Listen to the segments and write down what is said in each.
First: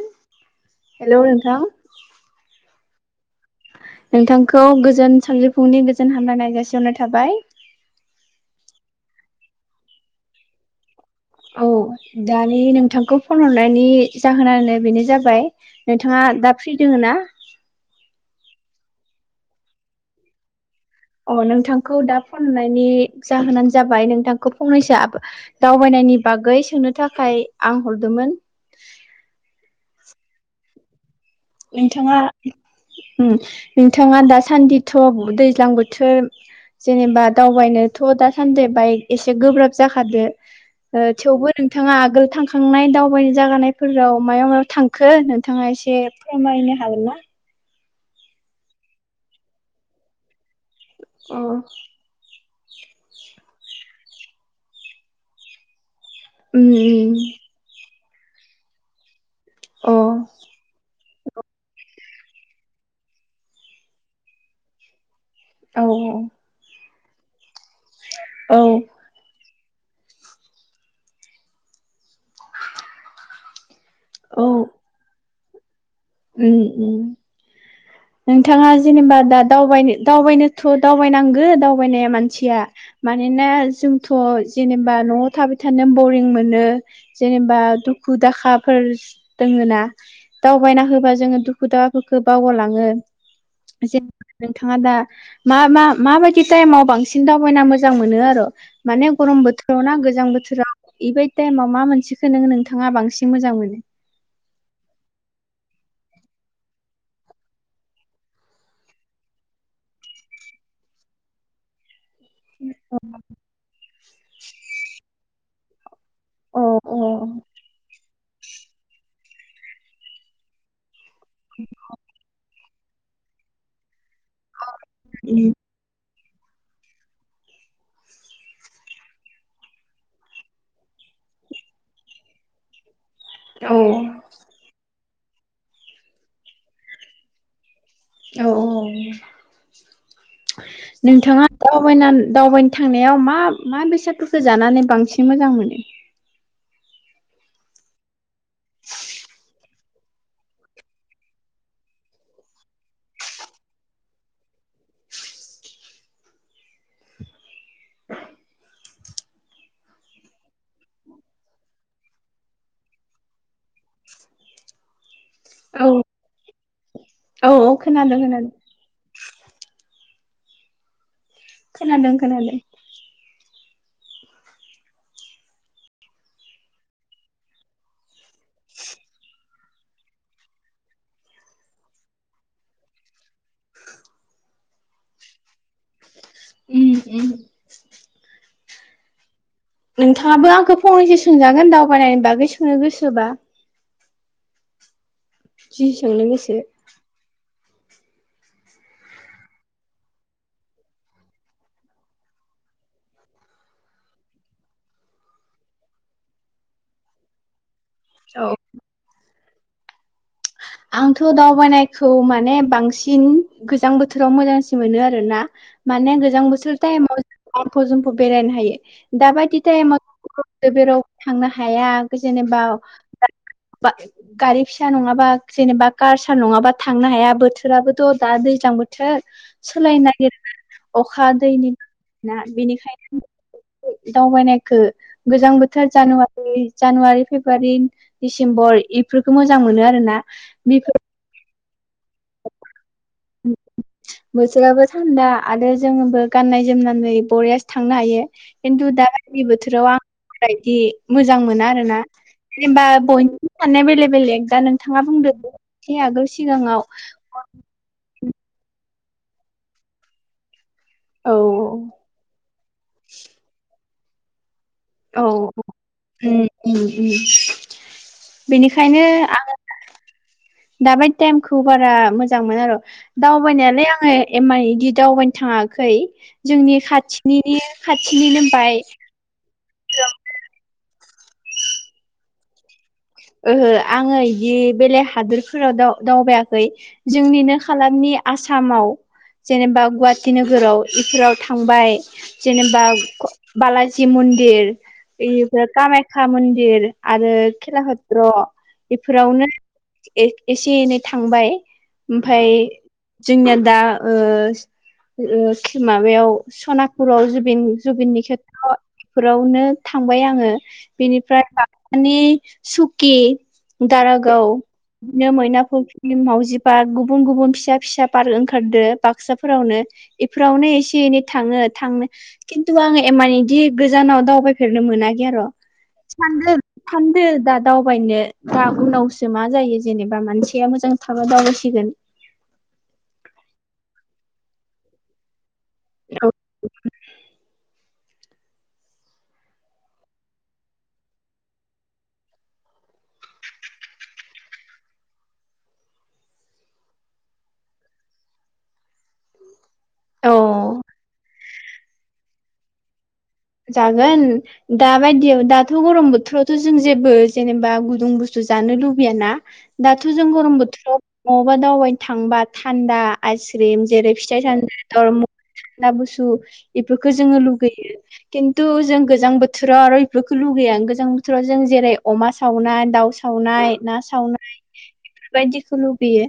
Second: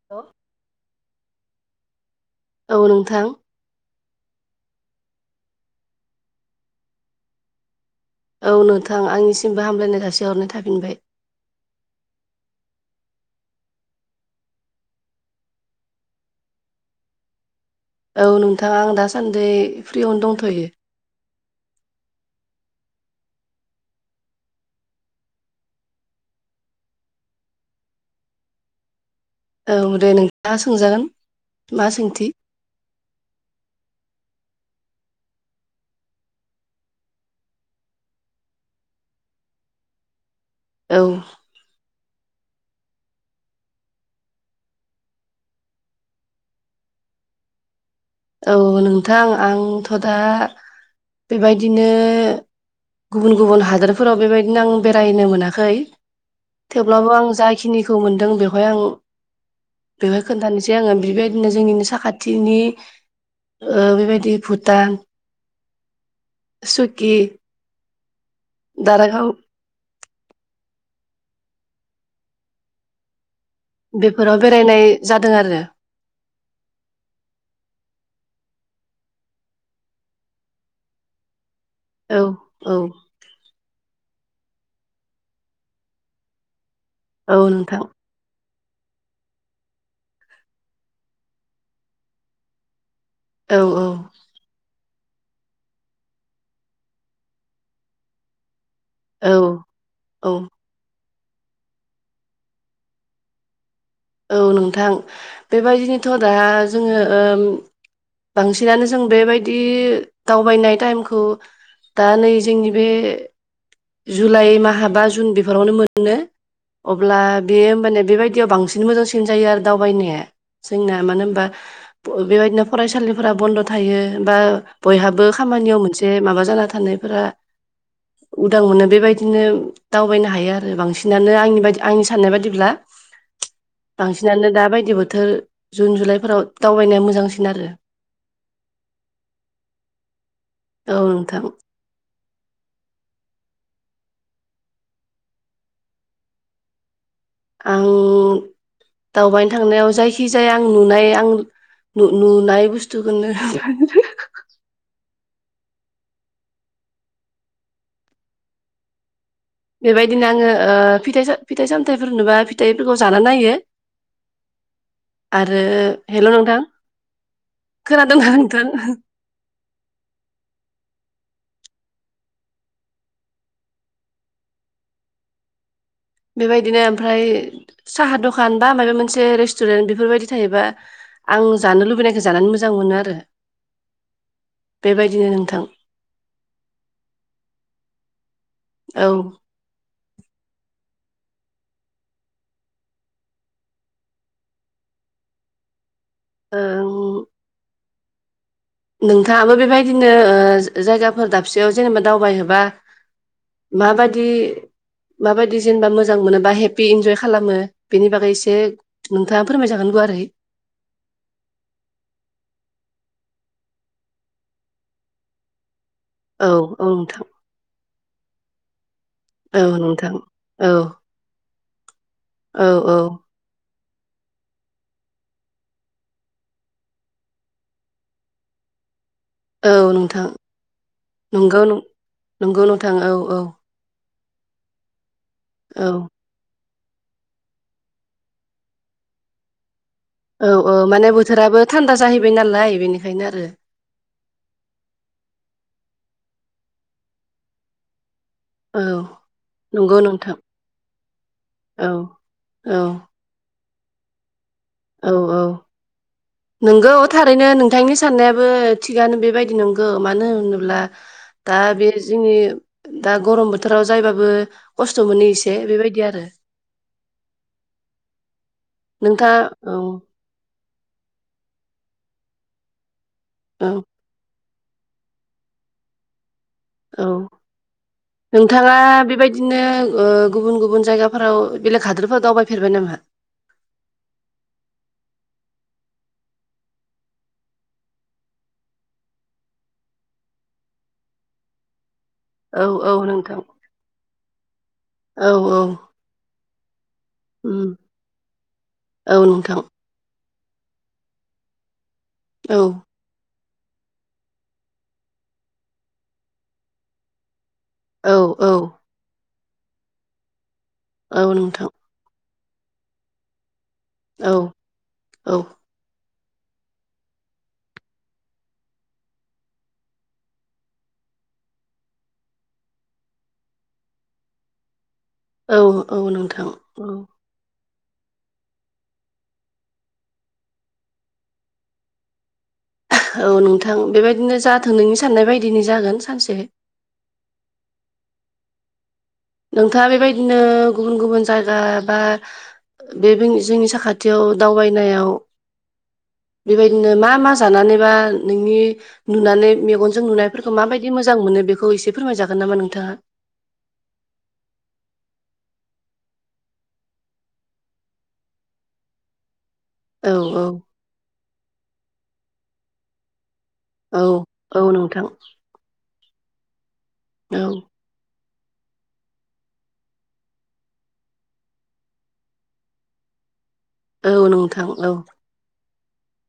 [inaudible] Hello नोंथां औ नोंथां नोंथांखौ गोजोन सानजफुंनि गोजोन हामलानाय जाासिहरनाय थाबाय औ नोंथां आंनिसिमबो हामलायनाय जासे हरनाय थाफिनबाय औ दानि नोंथांखौ फन हरनायनि जाहोनानो बेनो जाबाय नोंथाङा दा फ्रि दोङो ना औ नोंथाङा आं दासान्दि फ्रियावनो दंथ'यो अ नोंथांखौ दा फननायनि जाहोनानो जाबाय नोंथांखौ फंनैसो दावबायनायनि बागै सोंनो थाखाय आं हरदोंमोन औ दे नोंथाङा सोंजागोन मा नोंथाङा सोंथि नोंथाङा दासान्दिथ' दैज्लां बोथोर जेनेबा दावबायनोथ' दासान्दि बाइक एसे गोब्राब जाखादो औ थेवबो नोंथाङा आगोल थांखांनाय दावबायनो जागानायफोराव मायाव मायाव थांखो नोंथाङा एसे फोरमायनो हागोन ना? औ नोंथां आंथ' दा अ बेबायदिनो गुबुन गुबुन हादोरफोराव बेबायदिनो आं बेरायनो मोनाखै उम थेवब्लाबो उम आं जा बेनिखौ मोनदों बेवहाय आं बेवहाय अ खोन्थानोसै आङो बेबायदिनो जोंनिनो साखाथि दिनै ओ बेबायदि भुटान औ सुकि औ दारागाव बेफोराव औ बेरायनाय जादों आरो उम उम नोंथाङा जेनेबा दा दावबायनोथ' दावबायनांगो दावबायनाया औ मानसिया मा औ मानोना जोंथ' जेनेबा न'आव थाबाय थानो बरिं मोनो औ जेनेबा नोंथां दुखु दाखाफोर दोङोना दावबायना हो जोङो दुखु दाहाफोरखौ बावगालाङो औ जे नोंथाङा दा मा मा माबायदि टाइमाव बांसिन दावबायना मोजां मोनो आरो माने औ गरम बोथोराव ना गोजां औ बोथोराव बेबायदि टाइमाव मा मोनसेखौ नोङो नोंथाङा बांसिन मोजां मोनो? औ नोंथां बेबायदिनोथ' दा जोङो बांसिनानो जों बेबायदि दावबायनाय टाइमखौ दा नै जोंनि बे जुलाइ माहा बा जुन बेफोरावनो मोन- नो अ अ अब्ला बेयो होमबाने बेबायदियाव बांसिन मोजांसिन जायो आरो दावबायनाया जोंना मानो होनबा बेबायदिनो फरायसालि फोरा बन्द' थायो बा बयहाबो खामानियाव मोनसे माबा जाना थानायफोरा [inaudible] उदां मोनो बेबायदिनो दावबायनो हायो आरो बांसिनानो आंनि बदि आंनि साननाय बादिब्ला औ सिनानो दा बायदि बोथोर जुन जुलाइफोराव दावबायनाया मोजांसिन आरो औ औ औ नोंथां नोंथाङा- हयनान दावबायनो थांनायाव मा मा बेसादफोरखौ जानानै बांसिन मोजां मोनो? आं दावबायनो थांनायाव जायखिजाया आं नुनाय आं नुनाय बुस्थुखोनो बेबायदिनो आङो ओ फिथाइ फिथाइ सामथायाइफोर नुबा फिथाइफोरखौ जा नायो [inaudible] आरो औ हेलौ नोंथां औ औ खोनादों खोनादोंना खोनादों नोंथां? खोनादों खोनादों बेबायदिनो ओमफ्राय साहा दखान बा माबा मोनसे रेस्टुरेन्ट बेफोरबायदि थायोबा आं जानो लुबैनायखौ जानानै मोजां मोनो आरो बेबायदिनो नोंथां उम- औ नोंथाङाबो आंखौ फंनैसो सोंजागोन दावबायनायनि बागै सोंनो गोसोबा। जि सांनो गोसो ओं नोंथाङाबो बेबायदिनो ओ जायगाफोर दाबसेयाव जेनेबा दावबायहोबा माबायदि माबायदि जेनेबा मोजां मोनोबा हेपि इन्जय खालामो बेनि बागै औ एसे नोंथाङा फोरमाय जागोन गुवारै आंथ' दावबायानायखौ माने बांसिन गोजां बोथोराव मोजांसिन मोनो आरोना माने गोजां औ बोसोर औ टाइमाव नोंथां [unintelligible] बेरायनो हायो दाबायदि औ नोंथां औ टाइमावदो [unintelligible] राव थांनो हाया जेनेबा औ औ [unintelligible] गारि फिसा नङाबा जेनेबा कारसार नङाबा थांनो हाया बोथोराबोथ' दा दैज्लां बोथोर औ सोलाय नोंथां नागिरा अखा नंगौ दैनि [unintelligible] ना नंगौ नोंथां औ बेनिखायनो औ दावबायनायखो गोजां बोथोर औ जानुवा जानुवारि फेब्रुवारि डिसेम्बर इफोरखौ मोजां मोनो आरो ना औ औ माने बोथोराबो थान्दा जाहैबाय नालाय बेनिखायनो आरो बोथोराबो थान्दा आरो जोङोबो गाननाय जोमनानै बरियासो थांनो हायो औ खिन्थु दाबायदि बोथोराव नंगौ आं नोंथां बदि मोजां मोनो औ आरोना औ जेनेबा बय साननाया बेलेग बेलेग दा नोंथाङा औ बुंदो औ से आगोल सिगाङाव नोंगौ थारैनो नोंथांनि साननायाबो थिगानो बेबायदि नंगौ मानो होनोब्ला औ दा बे जोंनि दा गरम बोथोराव जायबाबो खस्थ' मोनो एसे औ बेबायदि आरो उम उम - नोंथां ओङ दा बायदि टाइमखौ बारा मोजां मोना आरो औ दावबायनायालाय आङो एमाय इदि दावबायनो थाङाखै जोंनि औ खाथिनि खाथिनिनो बाय दिनो गुबुन गुबुन जायगाफोराव बेलेग हादोरफोराव दावबायफेरबाय नामा ओहो आङो इदि बेलेग हादरफोराव दाव दावबायाखै जोंनिनो खालामनि आसामाव जेनेबा गुवाहाटि नोगोराव इफोराव थांबाय औ जेनेबा औ नोंथां बालाजि मन्दिर औ औ इनिफ्राय कामाख्या मन्दिर आरो उम खेला कत्र औ बेफोरावनो नोंथां ए-एसे -एनै थांबाय ओमफाय औ जोंनिया दा ओ ओ माबायाव सनापुराव जुबिन औ जुबननि औ खेथ्र बेफोरावनो थांबाय आङो औ बेनिफ्राय नोंथां मानि सुकि, औ दारागाव बिदिनो औ मैना [unintelligible] [unintelligible] मावजि पार्क गुबुन गुबुन फिसा फिसा पार्क ओंखारदों बाक्साफोरावनो इफोरावनो एसे एनै थाङो थांनो खिन्थु आङो एमान इदि गोजानाव दावबाय फेरनो मोनाखै आरो औ औ नोंथां औ [unintelligible] दावबायनो दा उनावसो मा जायो जेनेबा मानसिया मोजां थाबा दावबायसिगोन। औ नोंथां बेबायदिनो जाथों नोंनि साननाय बायदिनि जागोन सानसे। नोंथाङा बेबायदिनो गुबुन गुबुन जायगा बा बे जोंनि साखाथियाव दावबायनायाव बेबायदिनो मा मा जानानैबा नोंनि नुनानै मेगन जों नुनायफोरखौ औ माबायदि मोजां मोनो बेखौ एसे फोरमायजागोन नामा नोंथाङा? जागोन। दााबायदियाव दाथ' गरम बोथोरावथ' जों जेबो जेनेबा गुदुं बुस्थु जानो लुबैयाना। दाथ' औ जों औ गरम बोथोराव बहाबा दावबायनो थांबा थान्दा आइसक्रिम औ जेरै औ फिथाइ-सामथाइ थानदा नोंथां टरमुज थानदा गुसु बेफोरखौ जोङो औ लुगैयो। खिन्थु जों गोजां बोथोराव आरो बेफोरखौ लुगैया। गोजां बोथोराव जों जेरै अमा सावनाय दाव सावनाय ना औ सावनाय नोंथां औ बेफोरबायदिखौ लुबैयो।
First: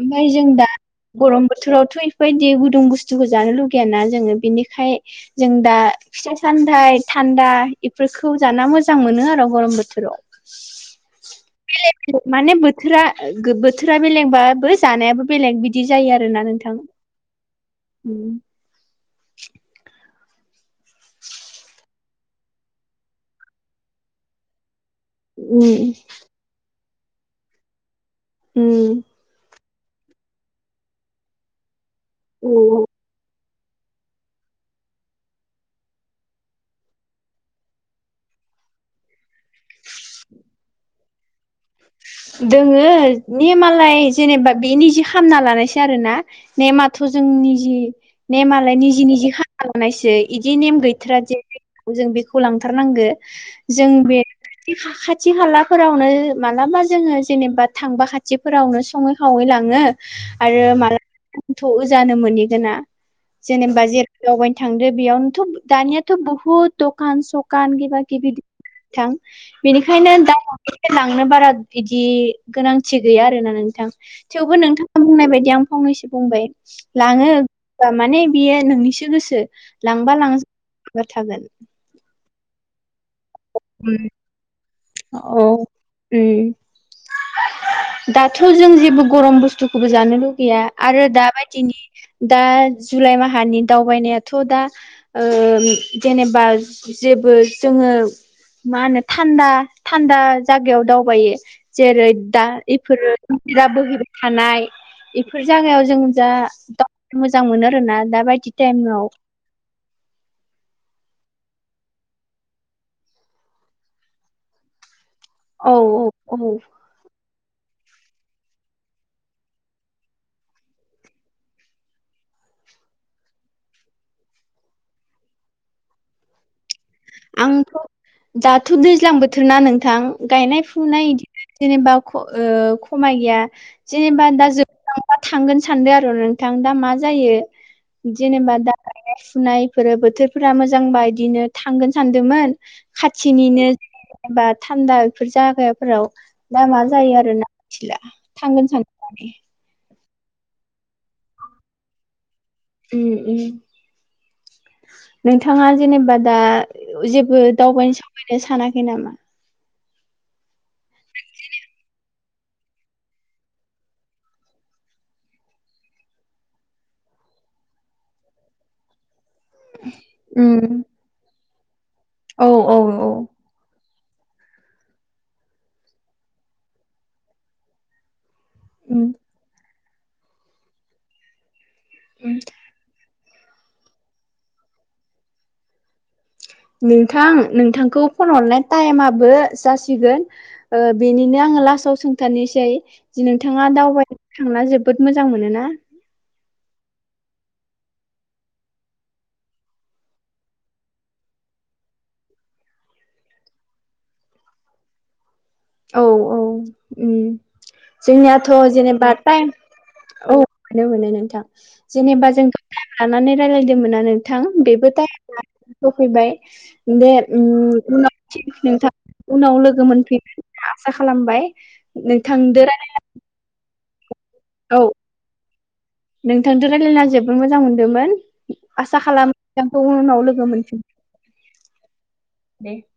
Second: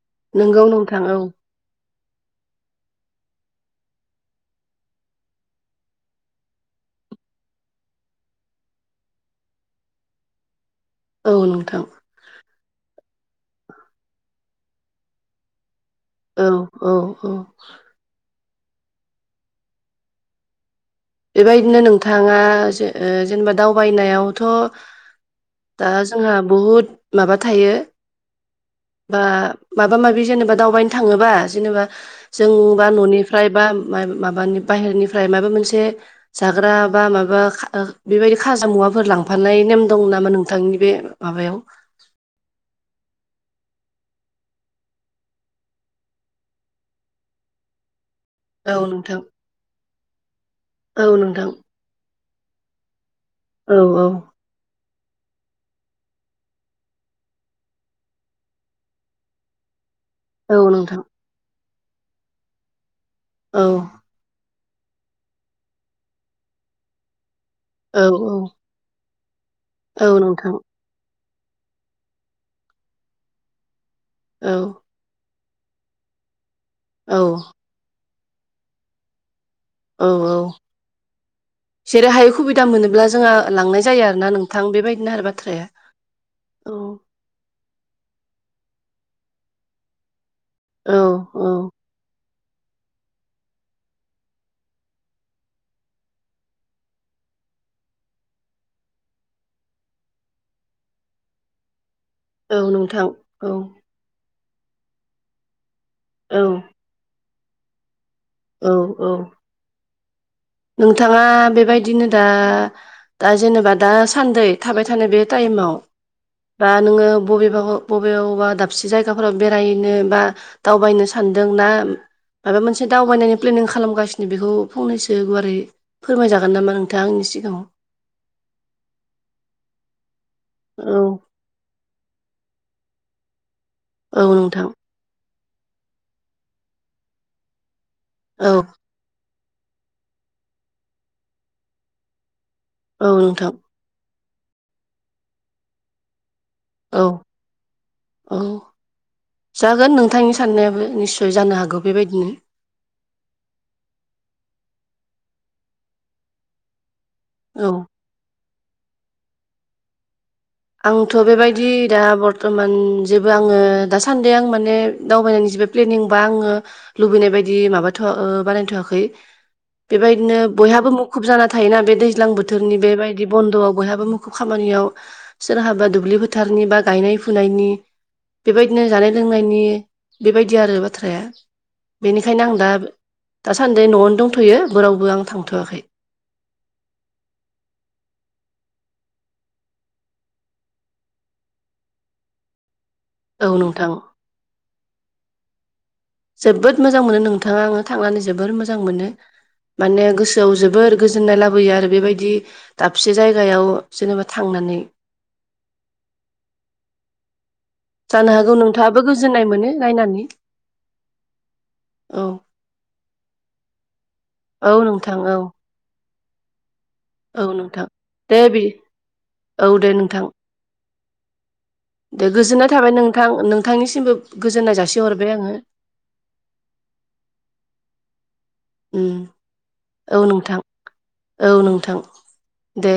ओमफ्राय जों नोंगौ दा नोंथां औ गरम बोथोरावथ' बेफोरबायदि गुदुं बुस्थुखौ जानो लुगैयाना जोङो बिनिखाय जों दा फिथाइ- सामथाइ थान्दा इफोरखौ जाना मोजां मोनो आरो गरम बोथोराव। [unintelligible] औ नोंथां। माने बोथोरा -बोथोरा बेलेगबाबो जानायाबो बेलेग बिदि बिदि जायो आरोना औ नोंथां। औ औ बेबायदिनो नोंथां नोंथाङा जे जेनेबा दावबायनायावथ' दा उम जोंहा बहुद माबा थायो ओम। बा माबा माबि जेनेबा दावबायनो थाङोबा जेनेबा औ जोंबा न'नि -फ्राय बा माबानि बाहेरनिफ्राय माबा मोनसे जाग्रा बा माबा बेबायदि खा- खाजा मुवाफोर लांफानाय नेम दं नामा नोंथांनि बे माबायाव दोङो नेमालाय जेनेबा बेनि निजे खामना लानायसै आरो ना। नेमाथ' जों निजि नेमालाय औ निजि नोंथां निजि खालामना लानायसो बिदि नेम औ गैथारा जे नोंथां जों बेखौ लांथारनांगौ। औ जों औ बे खाथि खालाफोरावनो मालाबा जोङो जेनेबा थांबा खाथिफोरावनो सङै खावै लाङो औ आरो नोंथां मालाबा थ' जानो मोनहैगोना औ जेनेबा जेर दावबायनो थांदो बेयावनोथ' दानियाथ' बुहुद दखान सखान किबा औ औ किबि नोंथां बेनिखायनो औ दा नोंथां लांनो बारा बिदि गोनांथि गैया आरोना नोंथां औ थेवबो नोंथाङा बुंनाय बायदि आं फंनैसो बुंबाय। औ लाङो माने बियो नोंनिसो गोसो। लांबा लांजाबा [unintelligible] थागोन। जेरै हायै सुबिदा मोनोब्ला जोंहा लांनाय जायो आरोना नोंथां बेबायदि औ ओम। दाथ' जों जेबो गरम बुस्थुखौबो जानो लुगैया। औ आरो औ दाबायदिनि दा जुलाइ माहानि दावबायनायाथ' दा ओ जेनेबा जेबो जोङो मा होनो थान्दा थान्दा जायगायाव दावबायो। जेरै दा औ नोंथां इफोरो औ इ बोहैबाय थानाय बेफोर जागायाव जों जा औ मोजां मोनो आरोना‌ दा बाय दि औ टाइमाव। औ नोंथाङा बेबायदिनो दा दा जेनेबा दा सान्दै थाबाय थानाय बे औ टाइमाव औ औ बा नोङो बबेबा बबेबा दाबसे जायगाफोराव बेरायनो बा दावबायनो सानदों ना माबा मोनसे दावबायनायनि प्लेनिं खालामगासिनो बेखौ फंनैसो गुवारै फोरमायजागोन नामा नोंथां। आंथ' दाथ' दैज्लां बोथोर ना नोंथां गायनाय फुनाय औ बिदिनो जेनेबा ख' ओ खमाय गैया औ जेनेबा दा नोंथां जोब दा थांगोन सानदों आरो नोंथां दा मा जायो। औ जेनेबा दा गायनाय फुनायफोर बोथोरफोरा मोजांबा इदिनो थांगोन सानदोंमोन औ नोंथां खाथिनिनो जेनेबा थान्दा बेफोर जागाफोराव दा मा औ जायो आरो ना मिथिला औ थांगोन सानसे जागोन नोंथांनि साननायाबो निस्सय जानो हागौ बेबायदिनो। उम उम नोंथाङा जेनेबा दा जे बो औ दावबायनो सावबायनो सानाखै नामा? आंथ' बेबायदि दा बर्थमान जेबो आङो दासान्दि आं माने दावबायनायनि जेबो प्लेनिं बा आङो लुबैनाय बायदि माबाथ' ओ बानायथ'वाखै। बेबायदिनो उम बयहाबो मुखुब जाना थायोना बे दैज्लां औ बोथोरनि औ बेबायदि बन्द'आव बयहाबो मुखुब खामानियाव सोरहाबा दुब्लि फोथारनि बा गायनाय फुनायनि बेबायदिनो उम जानाय लोंनायनि बेबायदि आरो बाथ्राया उम बेनिखायनो आं दा दासान्दि न'आवनो दंथ'यो बोरावबो आं थांथ'वाखै। नोंथां नोंथांखौ फन हरनाय टाइमाबो जासिगोन। ओ बेनिनो आङो लास्टाव सोंथारानोसै। जि औ नोंथाङा नोंथां दावबायनो थांना जोबोद मोजां मोनो ना? जोबोद मोजां मोनो नोंथाङा आङो थांनानै जोबोर मोजां मोनो। माने गोसोआव जोबोर गोजोननाय लाबोयो आरो बेबायदि दाबसे जायगायाव जेनेबा थांनानै। औ औ उम जानो जोंनियाथ' हागौ नोंथाङाबो जेनेबा गोजोननाय टाइम मोनो नायनानै औ मोनो मोनो नोंथां। औ जेनेबा जोंखौ टाइम लानानै रायज्लायदोंमोन ना नोंथां औ बेबो नोंथां टाइम औ ला सफैबाय दे औ नोंथां दे उनाव बि नोंथां उनाव औ लोगो दे मोनफै नोंथां आसा खालामबाय। दे गोजोननाय थाबाय नोंथां नोंथांनिसिमबो गोजोननाय औ जासिहरबाय आङो। नोंथांजों' रायलायना जोबोद मोजां मोनदोंमोन आसा उम खालाम नोंथांखौ उनाव औ लोगो नोंथां मोनफिन औ नोंथां दे।